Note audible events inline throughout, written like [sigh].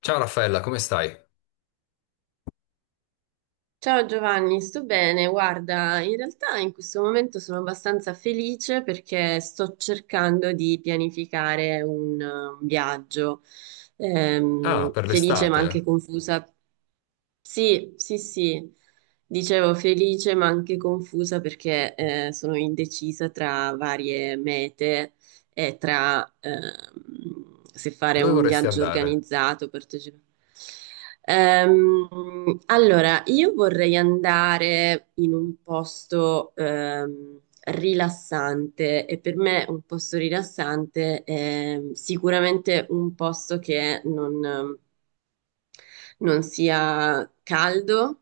Ciao Raffaella, come stai? Ciao Giovanni, sto bene. Guarda, in realtà in questo momento sono abbastanza felice perché sto cercando di pianificare un viaggio. Ah, per Felice ma l'estate? anche confusa, sì, sì, sì. Dicevo felice ma anche confusa perché sono indecisa tra varie mete e tra se fare Dove un vorresti viaggio andare? organizzato, partecipare. Allora, io vorrei andare in un posto rilassante, e per me un posto rilassante è sicuramente un posto che non sia caldo,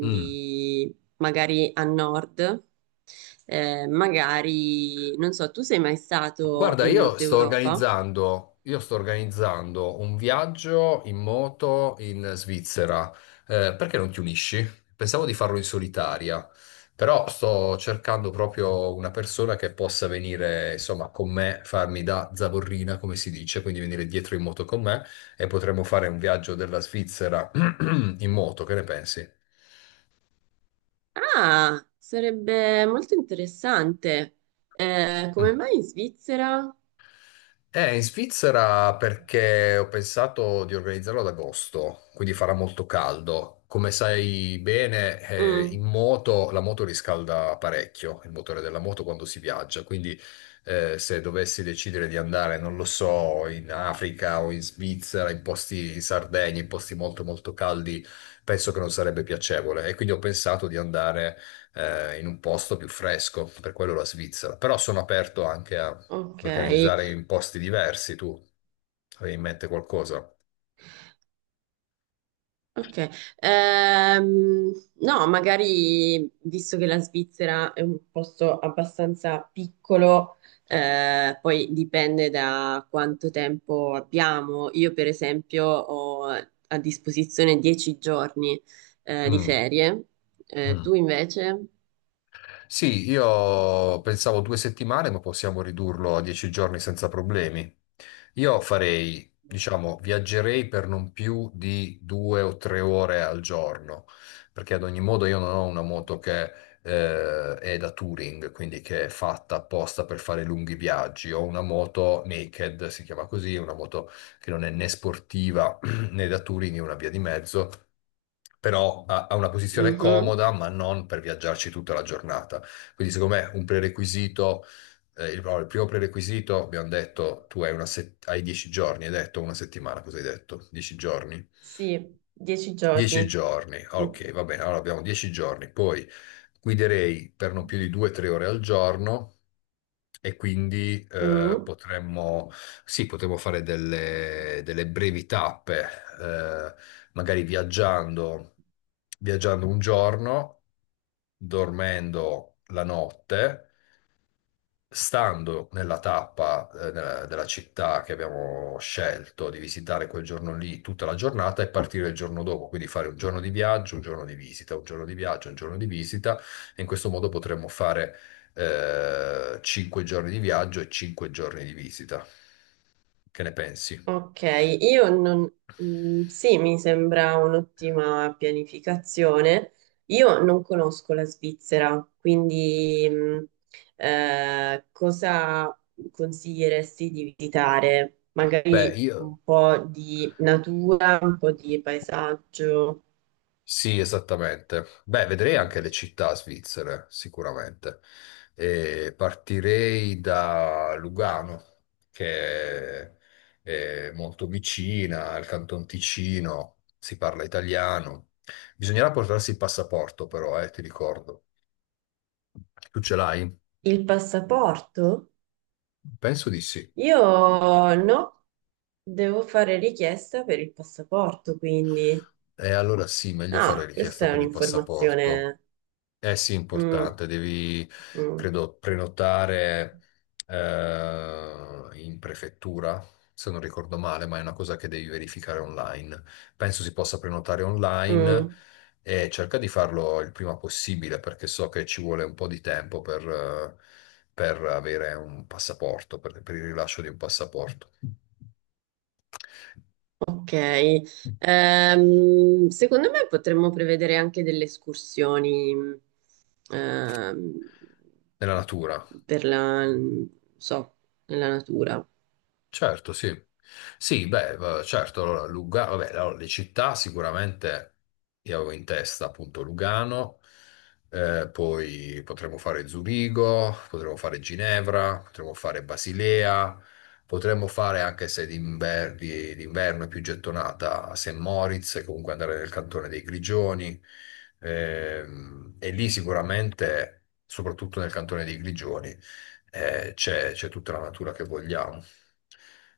Mm. magari a nord. Magari, non so, tu sei mai stato Guarda, in io Nord sto Europa? organizzando, io sto organizzando un viaggio in moto in Svizzera. Perché non ti unisci? Pensavo di farlo in solitaria, però sto cercando proprio una persona che possa venire, insomma, con me, farmi da zavorrina, come si dice, quindi venire dietro in moto con me e potremmo fare un viaggio della Svizzera [clears throat] in moto, che ne pensi? Ah, sarebbe molto interessante. Mm. Come mai in Svizzera? In Svizzera perché ho pensato di organizzarlo ad agosto, quindi farà molto caldo. Come sai bene, in Mm, moto la moto riscalda parecchio, il motore della moto quando si viaggia, quindi se dovessi decidere di andare, non lo so, in Africa o in Svizzera, in posti in Sardegna, in posti molto molto caldi, penso che non sarebbe piacevole e quindi ho pensato di andare in un posto più fresco, per quello la Svizzera, però sono aperto anche ok. organizzare in posti diversi. Tu avevi in mente qualcosa? Ok, no, magari visto che la Svizzera è un posto abbastanza piccolo, poi dipende da quanto tempo abbiamo. Io, per esempio, ho a disposizione 10 giorni di Mm, ferie. Tu mm. invece? Sì, io pensavo 2 settimane, ma possiamo ridurlo a 10 giorni senza problemi. Io farei, diciamo, viaggerei per non più di due o tre ore al giorno, perché ad ogni modo io non ho una moto che è da touring, quindi che è fatta apposta per fare lunghi viaggi. Ho una moto naked, si chiama così, una moto che non è né sportiva [clears throat] né da touring, è una via di mezzo. Però ha una posizione Mhm. comoda, ma non per viaggiarci tutta la giornata. Quindi secondo me un prerequisito, il, no, il primo prerequisito, abbiamo detto, tu hai, hai 10 giorni, hai detto una settimana, cosa hai detto? 10 giorni? Sì, 10 10 giorni. giorni, Mm. ok, va bene, allora abbiamo 10 giorni, poi guiderei per non più di 2-3 ore al giorno e quindi Mm. Sì, potremmo fare delle brevi tappe, eh, magari viaggiando, un giorno, dormendo la notte, stando nella tappa, della città che abbiamo scelto di visitare quel giorno lì tutta la giornata, e partire il giorno dopo, quindi fare un giorno di viaggio, un giorno di visita, un giorno di viaggio, un giorno di visita, e in questo modo potremmo fare 5 giorni di viaggio e 5 giorni di visita. Che ne pensi? Ok, io non... mm, sì, mi sembra un'ottima pianificazione. Io non conosco la Svizzera, quindi mm, cosa consiglieresti di visitare? Beh, Magari io. un po' di natura, un po' di paesaggio. Sì, esattamente. Beh, vedrei anche le città svizzere, sicuramente. E partirei da Lugano, che è molto vicina al Canton Ticino, si parla italiano. Bisognerà portarsi il passaporto, però, ti ricordo. Tu ce l'hai? Il passaporto? Penso di sì. Io no, devo fare richiesta per il passaporto, quindi... E allora sì, meglio fare Ah, richiesta questa è per il passaporto. un'informazione... Eh sì, Mm. importante, devi, Mm. credo, prenotare in prefettura, se non ricordo male, ma è una cosa che devi verificare online. Penso si possa prenotare online Mm, e cerca di farlo il prima possibile perché so che ci vuole un po' di tempo per, per avere un passaporto, per il rilascio di un passaporto ok. Secondo me potremmo prevedere anche delle escursioni ehm, nella natura. per la, non so, nella natura. Certo, sì. Sì, beh, certo, allora Lugano, vabbè, allora, le città sicuramente io avevo in testa appunto Lugano. Poi potremmo fare Zurigo, potremmo fare Ginevra, potremmo fare Basilea, potremmo fare anche, se d'inverno è più gettonata, St. Moritz, e comunque andare nel cantone dei Grigioni. E lì sicuramente, soprattutto nel cantone dei Grigioni, c'è tutta la natura che vogliamo.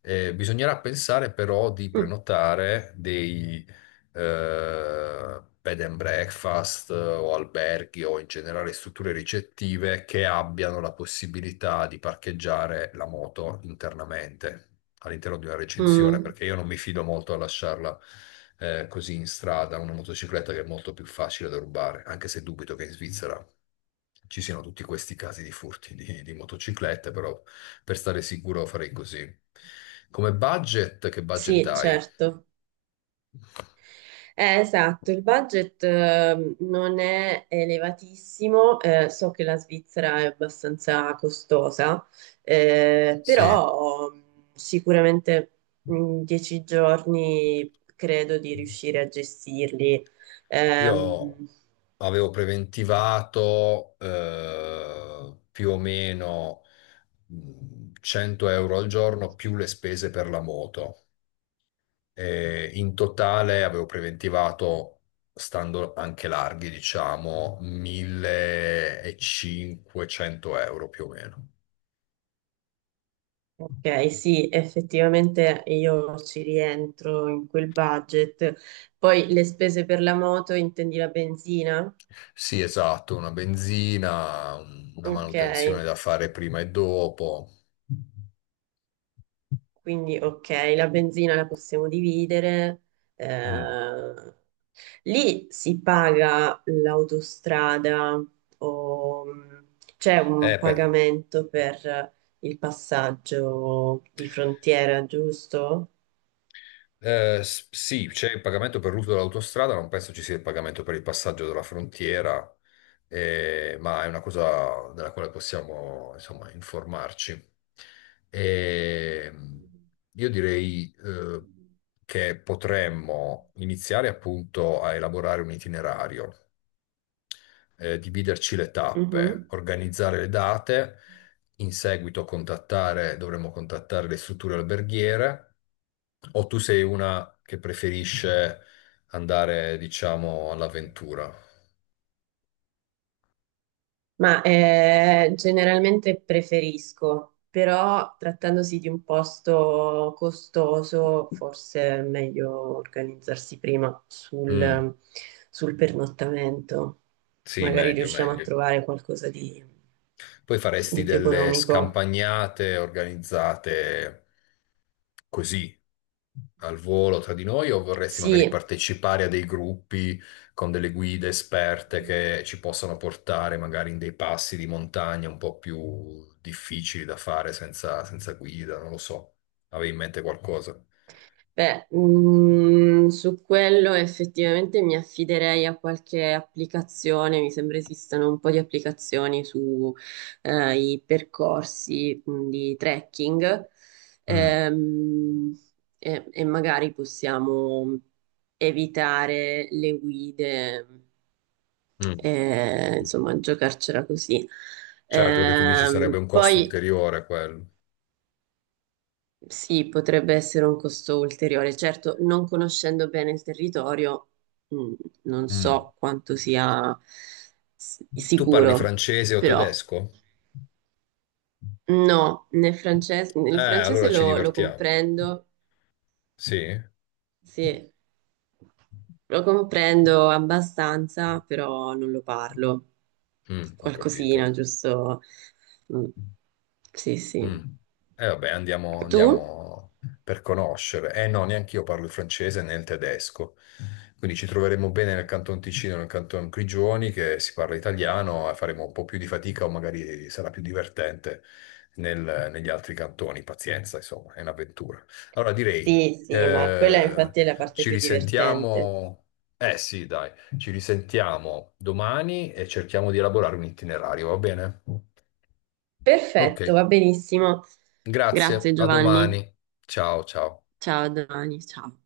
Bisognerà pensare però di Mm, prenotare dei bed and breakfast, o alberghi, o in generale strutture ricettive che abbiano la possibilità di parcheggiare la moto internamente, all'interno di una recinzione, mm, perché io non mi fido molto a lasciarla così in strada, una motocicletta che è molto più facile da rubare, anche se dubito che in Svizzera ci siano tutti questi casi di furti di motociclette, però per stare sicuro farei così. Come budget, che budget sì, hai? certo. Esatto, il budget non è elevatissimo, so che la Svizzera è abbastanza costosa, Sì, però sicuramente 10 giorni credo di riuscire a gestirli. io Ehm, avevo preventivato più o meno, 100 euro al giorno, più le spese per la moto. E in totale avevo preventivato, stando anche larghi, diciamo, 1.500 euro più o meno. ok, sì, effettivamente io ci rientro in quel budget. Poi le spese per la moto, intendi la benzina? Sì, esatto, una benzina, una Ok. manutenzione da fare prima e dopo. Quindi, ok, la benzina la possiamo dividere. Mm. eh, Lì si paga l'autostrada, o c'è un Beh, pagamento per il passaggio di frontiera, giusto? Sì, c'è il pagamento per l'uso dell'autostrada, non penso ci sia il pagamento per il passaggio della frontiera, ma è una cosa della quale possiamo, insomma, informarci. E io direi, che potremmo iniziare appunto a elaborare un itinerario, dividerci le tappe, Mhm. organizzare le date, in seguito contattare, dovremmo contattare le strutture alberghiere. O tu sei una che preferisce andare, diciamo, all'avventura? Ma generalmente preferisco, però trattandosi di un posto costoso, forse è meglio organizzarsi prima Mm, sul, sul pernottamento. sì, Magari meglio, riusciamo a meglio. trovare qualcosa Poi faresti di più delle economico. scampagnate organizzate così, al volo tra di noi, o vorresti magari Sì. partecipare a dei gruppi con delle guide esperte che ci possano portare magari in dei passi di montagna un po' più difficili da fare senza, senza guida? Non lo so. Avevi in mente qualcosa? Beh, mm, su quello effettivamente mi affiderei a qualche applicazione, mi sembra esistano un po' di applicazioni su i percorsi mm, di trekking. Mm. Ehm, e, e magari possiamo evitare le guide, Mm. Insomma, giocarcela così. Certo, perché tu dici sarebbe un costo Poi ulteriore quello. Sì, potrebbe essere un costo ulteriore. Certo, non conoscendo bene il territorio, mh, non Mm. so quanto sia Tu parli sicuro, francese o però tedesco? no. Nel francese, il Allora francese ci lo divertiamo. comprendo, Sì? sì, lo comprendo abbastanza, però non lo parlo. Ho capito. Qualcosina, giusto? Mm, sì, Mm. sì. E vabbè, andiamo, Tu? andiamo per conoscere. Eh no, neanche io parlo il francese né il tedesco. Quindi ci troveremo bene nel Canton Ticino, nel Canton Grigioni, che si parla italiano, e faremo un po' più di fatica, o magari sarà più divertente negli altri cantoni. Pazienza, insomma, è un'avventura. Allora direi, Sì, sì, ma quella infatti è la parte ci più divertente. risentiamo. Eh sì, dai, ci risentiamo domani e cerchiamo di elaborare un itinerario, va bene? Ok. Perfetto, va benissimo. Grazie, Grazie a Giovanni. domani. Ciao, ciao. Ciao, a domani, ciao.